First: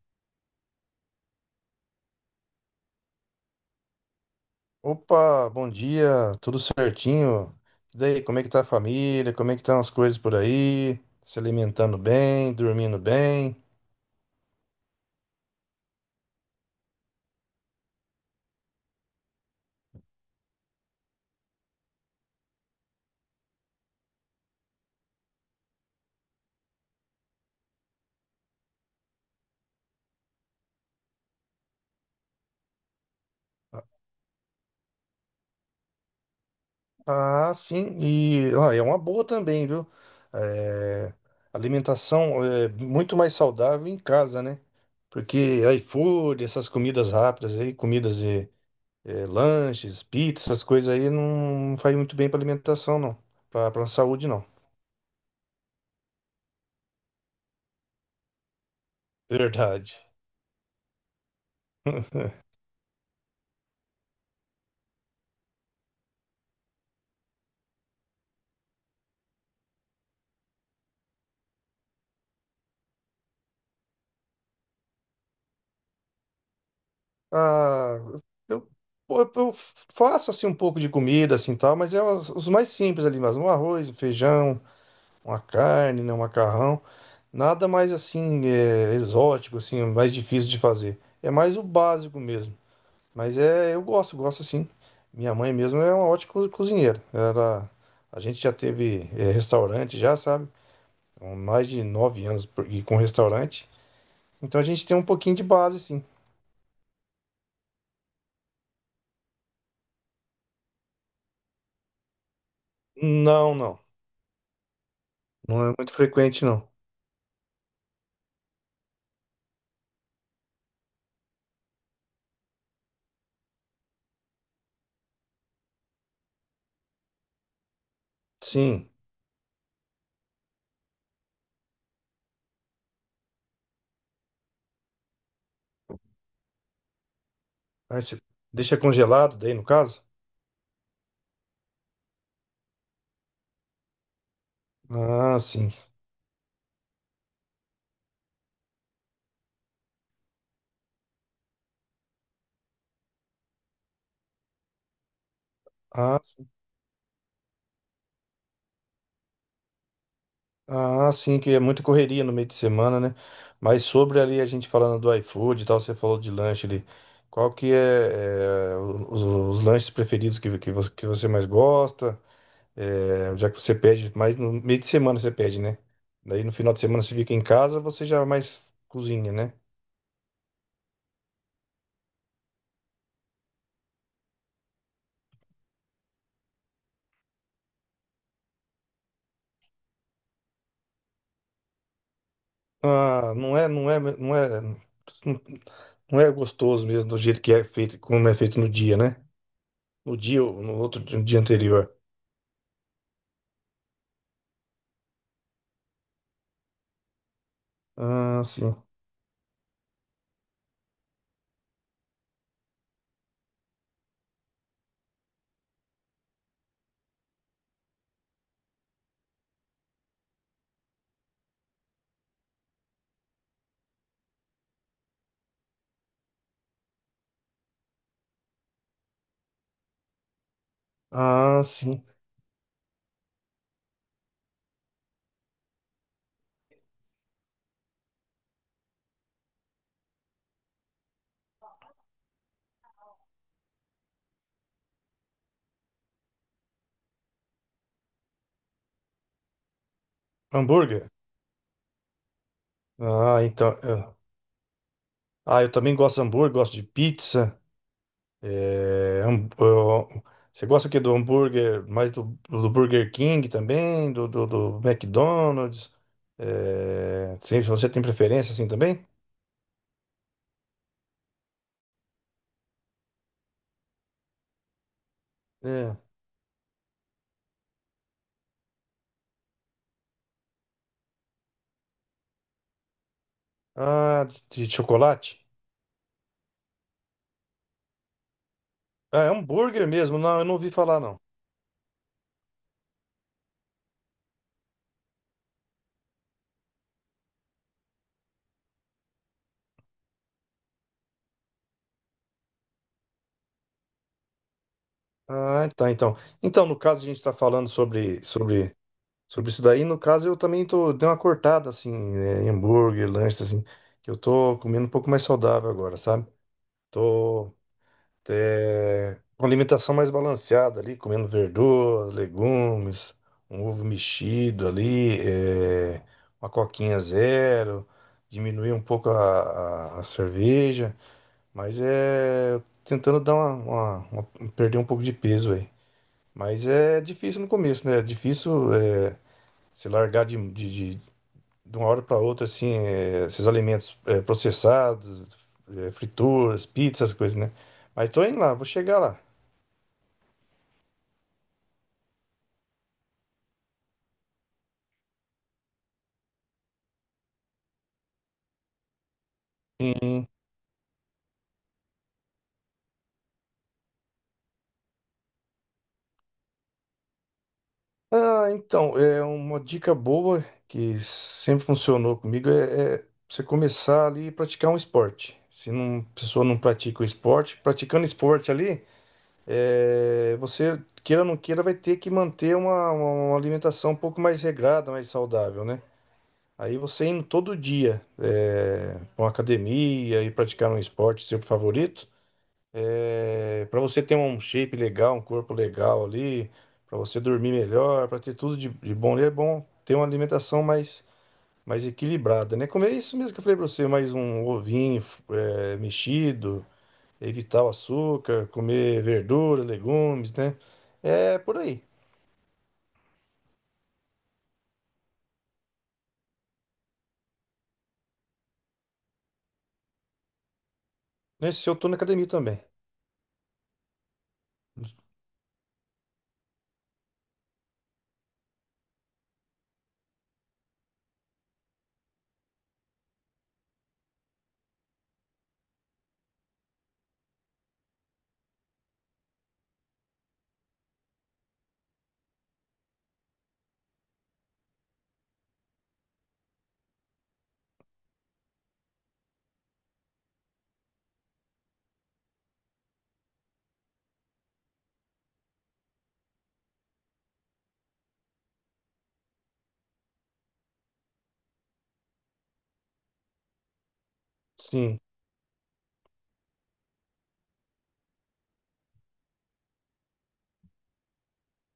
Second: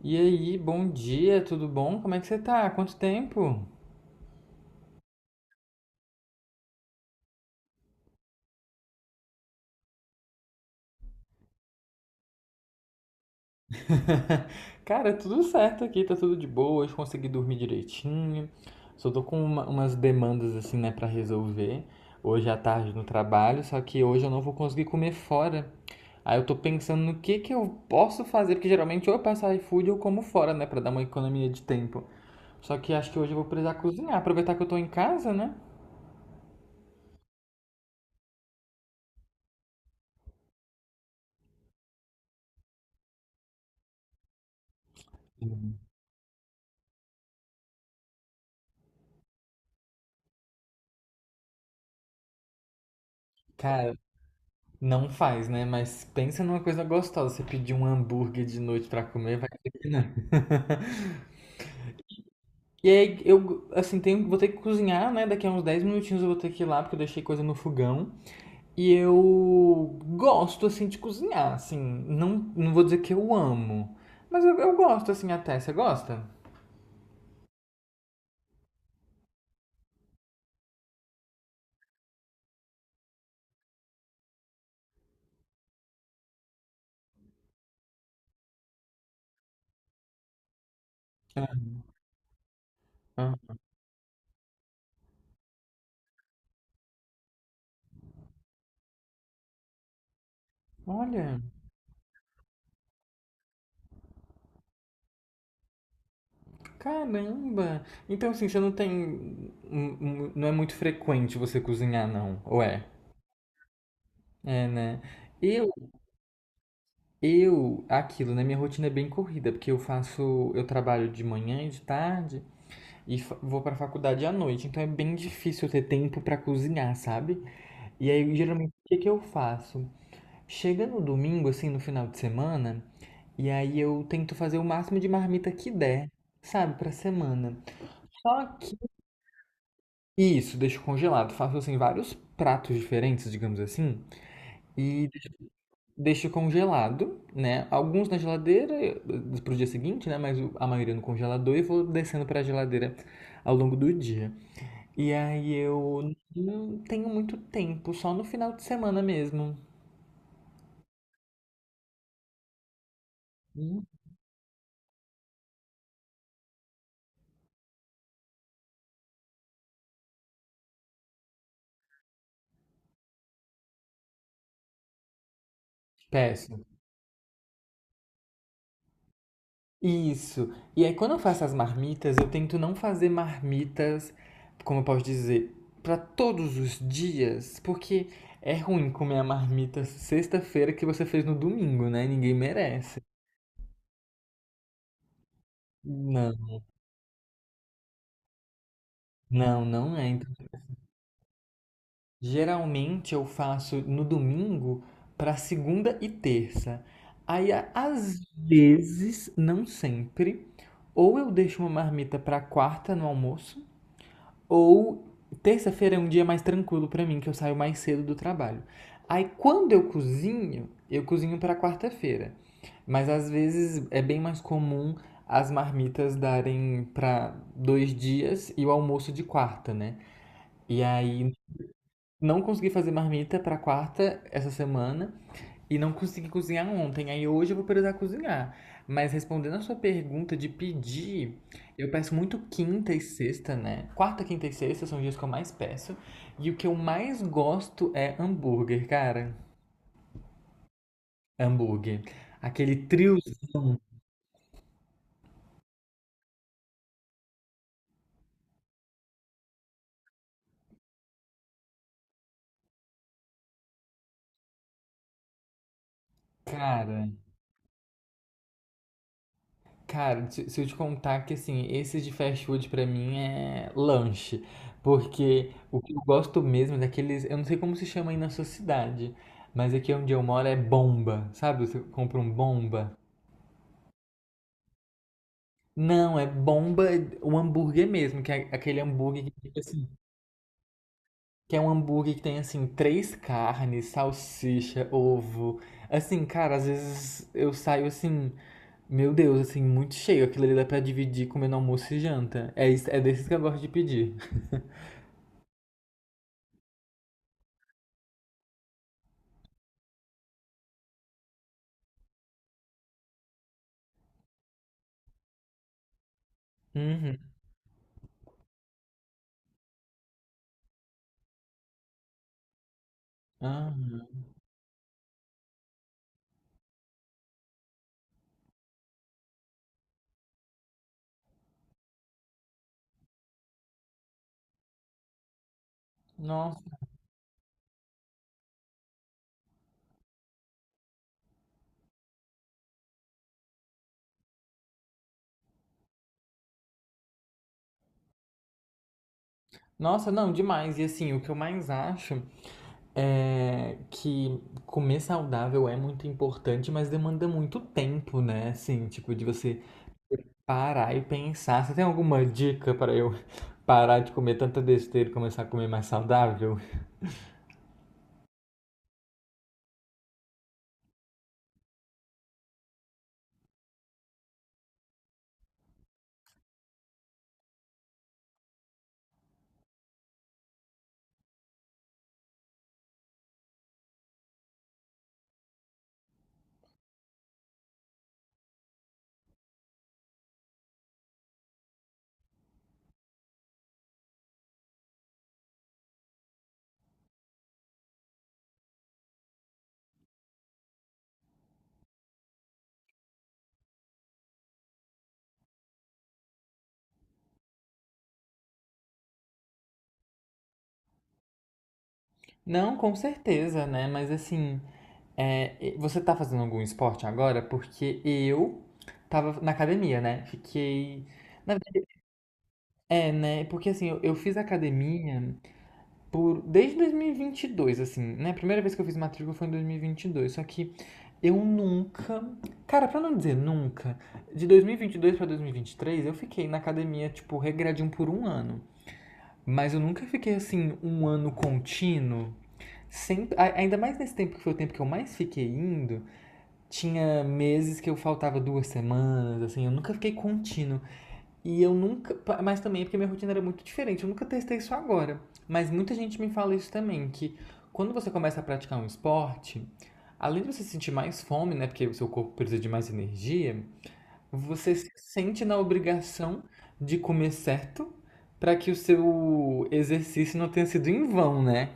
E aí, bom dia, tudo bom? Como é que você tá? Quanto tempo? Opa, bom dia, tudo certinho? E daí, como é que tá a família? Como é que estão as coisas por aí? Se alimentando bem, dormindo bem? Cara, tudo certo aqui, tá tudo de boa, hoje consegui dormir direitinho. Só tô com umas demandas assim, né, pra resolver. Hoje à tarde no trabalho, só que hoje eu não vou conseguir comer fora. Aí eu tô pensando no que eu posso fazer, porque geralmente ou eu peço iFood ou como fora, né, pra dar uma economia de tempo. Só que acho que hoje eu vou precisar cozinhar, aproveitar que eu tô em casa, né? Ah, sim, e ó, é uma boa também, viu? É, alimentação é muito mais saudável em casa, né? Porque iFood, essas comidas rápidas aí, comidas de lanches, pizza, essas coisas aí não faz muito bem pra alimentação, não. Pra Cara, saúde, não. não faz, né? Mas pensa numa coisa gostosa. Você pedir um hambúrguer de noite pra comer, vai ter que Verdade. não. E aí eu, assim, tenho, vou ter que cozinhar, né? Daqui a uns 10 minutinhos eu vou ter que ir lá, porque eu deixei coisa no fogão. E eu gosto, assim, de cozinhar, assim. Não, não vou dizer que eu amo, mas eu gosto, assim, até. Você gosta? Ah, eu, pô, eu faço assim um pouco de comida assim tal, mas é os mais simples ali, mas um arroz, um feijão, uma carne, né, um macarrão, nada mais assim exótico assim, mais difícil de fazer. É Ah, mais o básico mesmo. Mas ah. é, eu gosto, gosto sim. Minha mãe mesmo é uma ótima cozinheira. Ela, a gente já teve restaurante já, sabe? Há Olha, mais de 9 anos e com restaurante. Então a gente tem um pouquinho de base, sim. caramba. Então, assim, você não tem. Não é muito frequente você cozinhar, não? Ou é? Não, não. É, né? E Não é muito frequente, não. eu, aquilo, né? Minha rotina é bem corrida, porque eu faço, eu trabalho de manhã e de tarde e vou pra faculdade à noite, então é bem difícil eu ter tempo pra cozinhar, sabe? E aí, geralmente, o Sim. que que eu faço? Chega no domingo, assim, no final de semana, e aí eu tento fazer o máximo de marmita que der, sabe, pra semana. Aí você Só deixa que congelado daí, no caso? isso, deixo congelado, faço assim vários pratos diferentes, digamos assim, e Ah, sim. deixo congelado, né? Alguns na geladeira para o dia seguinte, né? Mas a maioria no congelador e vou descendo para a geladeira ao longo do dia. E aí eu Ah, sim. não tenho muito tempo, só no final de semana mesmo. Ah, sim, que é muita correria no meio de semana, né? Mas Hum, sobre ali a gente falando do iFood e tal, você falou de lanche ali. Qual que é os lanches preferidos que você mais gosta? É, já que você pede, mais no meio de semana você pede, né? Daí no Péssimo. final de semana você fica em casa, você já é mais cozinha, né? Isso. E aí quando eu faço as marmitas, eu tento não fazer marmitas, como eu posso dizer, para todos os dias, porque é ruim comer a marmita sexta-feira que você fez no domingo, né? Ninguém merece. Ah, não é Não. gostoso mesmo do jeito que é feito, como é feito no dia, né? Não, não é. No Então, dia, ou no outro dia no dia anterior. geralmente eu faço no domingo para segunda e terça. Aí, às Ah, sim. vezes, não sempre, ou eu deixo uma marmita para quarta no almoço, ou terça-feira é um dia mais tranquilo para mim, que eu saio mais cedo do trabalho. Aí, quando eu cozinho para quarta-feira. Mas às vezes é bem mais comum as marmitas darem para dois dias e o almoço de quarta, né? E aí Ah, sim. não consegui fazer marmita pra quarta essa semana e não consegui cozinhar ontem. Aí hoje eu vou precisar cozinhar. Mas respondendo a sua pergunta de pedir, eu peço muito quinta e sexta, né? Quarta, quinta e sexta são os dias que eu mais peço. E o que eu mais gosto é hambúrguer, cara. Hambúrguer? Hambúrguer. Aquele trio, Ah, então, é. Ah, eu também gosto de hambúrguer, gosto de pizza. É, ó, você gosta o quê do hambúrguer? Mais do, do Burger King também, do McDonald's? cara. É, sim, você tem preferência assim também? Cara, se eu te contar que assim, esse de fast food pra mim é lanche, porque o que É. eu gosto mesmo é daqueles, eu não sei como se chama aí na sua cidade, mas aqui onde eu moro é bomba, sabe? Você compra um bomba. Ah, de chocolate? Não, é bomba, o hambúrguer mesmo, que é aquele Ah, hambúrguer é que fica hambúrguer assim, mesmo? Não, eu não ouvi falar, não. que é um hambúrguer que tem, assim, três carnes, salsicha, ovo. Assim, cara, às vezes eu saio assim, meu Deus, assim, muito cheio. Aquilo ali dá pra dividir comendo almoço e janta. É, é desses que eu gosto de pedir. Ah, tá, então. Então, no caso, a gente está falando sobre isso daí. No caso, eu também tô, dei uma cortada, assim, em hambúrguer, lanches, assim, que eu tô comendo um pouco mais saudável agora, sabe? Uhum. Tô, com alimentação mais balanceada ali, comendo verduras, legumes, um ovo Aham. mexido ali, uma coquinha zero, diminuir um pouco a cerveja. Mas é. Tentando dar perder um pouco de peso aí. Mas Nossa. é difícil no começo, né? É difícil se largar de uma hora para outra, assim, esses alimentos processados, frituras, pizzas, essas coisas, né? Mas tô indo lá, vou chegar lá. Nossa, não, demais. E assim, o que eu mais acho é que comer saudável é muito importante, mas demanda muito tempo, né? Assim, tipo, de você Sim. parar e pensar. Você tem alguma dica para eu parar de comer tanta besteira e começar a comer mais saudável? Ah, então, é uma dica boa que sempre funcionou comigo é você começar ali e praticar um esporte. Se não, a pessoa não pratica o esporte, praticando esporte ali. É, você, queira ou não queira, vai ter que manter uma alimentação um pouco mais regrada, mais saudável, né? Aí você indo todo dia para uma academia e praticar um esporte seu favorito, para você ter um shape legal, um corpo legal ali, para você dormir melhor, para ter tudo de bom, é bom ter uma alimentação mais equilibrada, né? Comer isso mesmo que eu falei para você, mais um ovinho mexido evitar o açúcar, comer verdura, legumes, né? É por aí. Não, com certeza, né? Mas assim, é, você tá fazendo algum esporte agora? Porque eu tava na academia, né? Fiquei. Na Nesse eu verdade, tô na academia também. é, né? Porque assim, eu fiz academia por desde dois mil e vinte e dois assim, né? A primeira vez que eu fiz matrícula foi em dois mil e vinte e dois, só que eu nunca, cara, pra não dizer nunca, de 2022 pra 2023 eu fiquei na academia, tipo, regradinho por um ano. Mas eu nunca fiquei assim um ano contínuo. Sempre, ainda mais nesse tempo que foi o tempo que eu mais fiquei indo, tinha meses que eu faltava duas semanas, assim, eu nunca fiquei contínuo. E eu nunca. Mas também é porque minha rotina era muito diferente. Eu nunca testei isso agora. Mas muita gente me fala isso também, que quando você começa a praticar um esporte, além de você sentir mais fome, né? Porque o seu corpo precisa de mais energia, você se Sim, sente na obrigação de comer certo para que o seu exercício não tenha sido em vão, né?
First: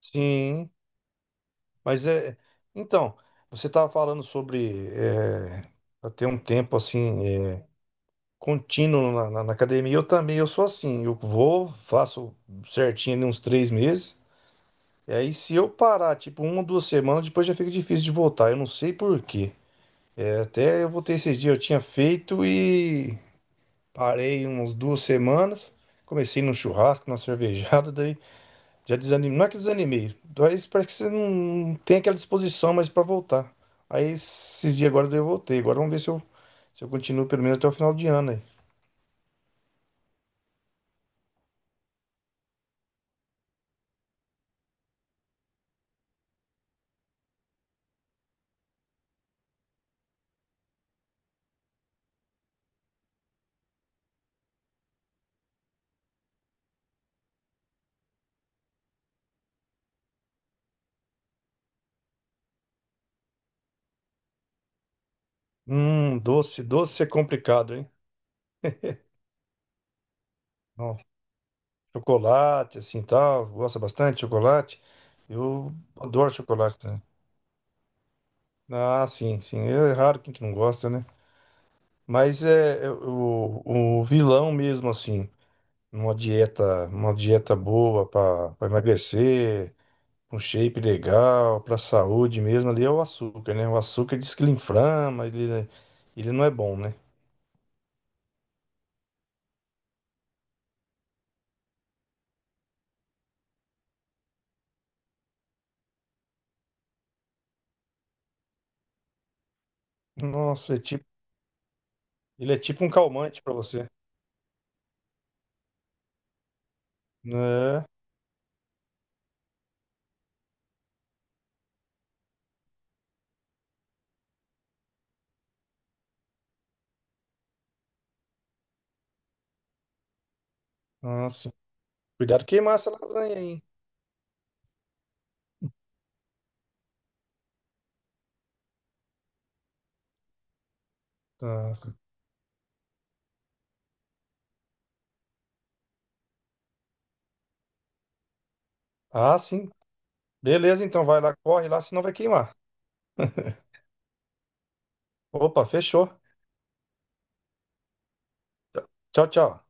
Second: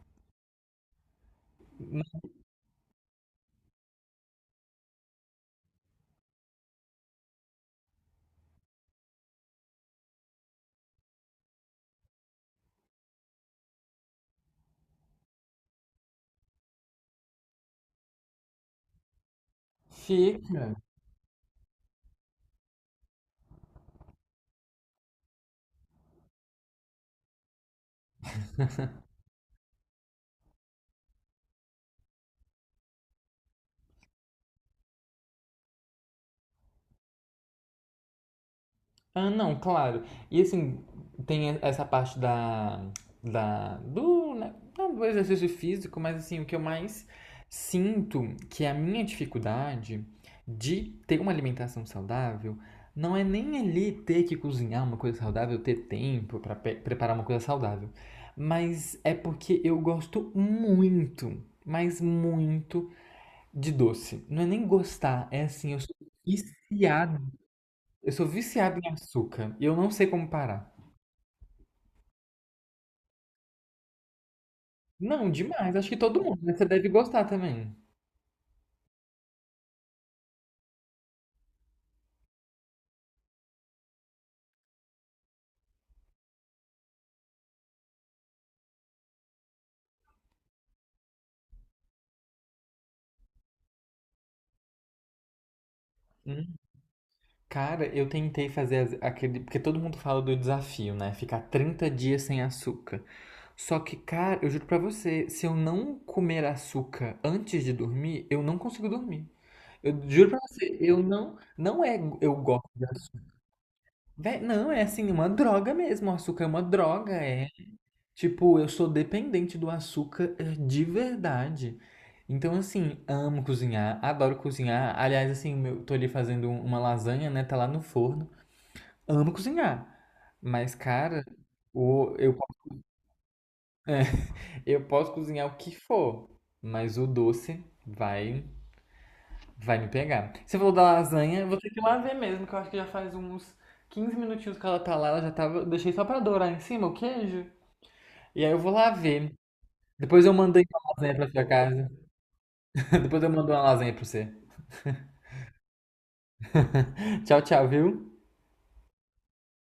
sim. Mas é. Então, você estava falando sobre pra ter um tempo assim contínuo na academia. Eu também, eu sou assim. Eu vou, faço certinho ali uns 3 meses. E aí, se eu parar, tipo, 1 ou 2 semanas, depois já fica difícil de voltar. Eu não sei por quê. É, Fica Até eu voltei esses dias, eu tinha feito e parei umas 2 semanas, comecei num churrasco, numa cervejada, daí já desanimei. Não é que desanimei, mas parece que você não tem aquela disposição mais pra voltar. Aí esses dias agora daí eu voltei. Agora vamos ver se eu, continuo pelo menos até o final de ano aí. ah, não, claro. E assim, tem essa parte da, da do, né, ah, do exercício físico, mas assim, o que eu mais sinto que é a minha dificuldade de ter uma alimentação saudável não é nem ali ter que cozinhar uma coisa saudável, ter tempo para preparar uma coisa saudável, mas é porque eu gosto muito, mas muito de doce. Não é nem gostar, é assim, Doce, doce é viciado complicado, hein? eu sou viciado em açúcar e eu não sei como parar. Não, chocolate, assim tal, gosta bastante de chocolate. Não, Eu demais. Acho que todo adoro mundo, né? Você chocolate, deve né? gostar também. Ah, sim, sim. É raro quem que não gosta, né? Mas é o vilão mesmo, assim. Numa dieta, uma dieta boa para emagrecer, um shape legal, para saúde mesmo, ali é o açúcar, né? O açúcar diz que ele inflama, ele não é Hum. bom, né? Cara, eu tentei fazer aquele. Porque todo mundo fala do desafio, né? Ficar 30 dias sem açúcar. Só que, cara, eu juro pra você, se eu não comer açúcar antes de dormir, eu não consigo dormir. Eu juro pra Nossa, você, é eu tipo, não. Não é. Eu ele é gosto tipo de um açúcar. calmante para você, Não, é assim, uma droga mesmo. O açúcar é uma droga. Né? Tipo, eu sou dependente do açúcar de verdade. Então, assim, amo cozinhar, adoro cozinhar. Aliás, assim, eu tô ali fazendo uma lasanha, né? Tá lá no forno. Amo cozinhar. Mas, cara, Nossa, o, eu, cuidado queimar essa lasanha aí, hein? eu posso cozinhar o que for, mas o doce vai, vai me pegar. Você falou da lasanha, eu vou ter que ir Nossa. lá ver mesmo, que eu acho que já faz uns 15 minutinhos que ela tá lá, ela já tava. Eu Deixei só pra dourar em cima o queijo. E aí eu vou lá ver. Ah, sim. Depois eu mandei uma Beleza, então lasanha vai pra lá, sua corre lá, casa. senão vai queimar. Depois eu mando uma lasanha pra você. Opa, fechou. Tchau, tchau, viu? Tchau, tchau.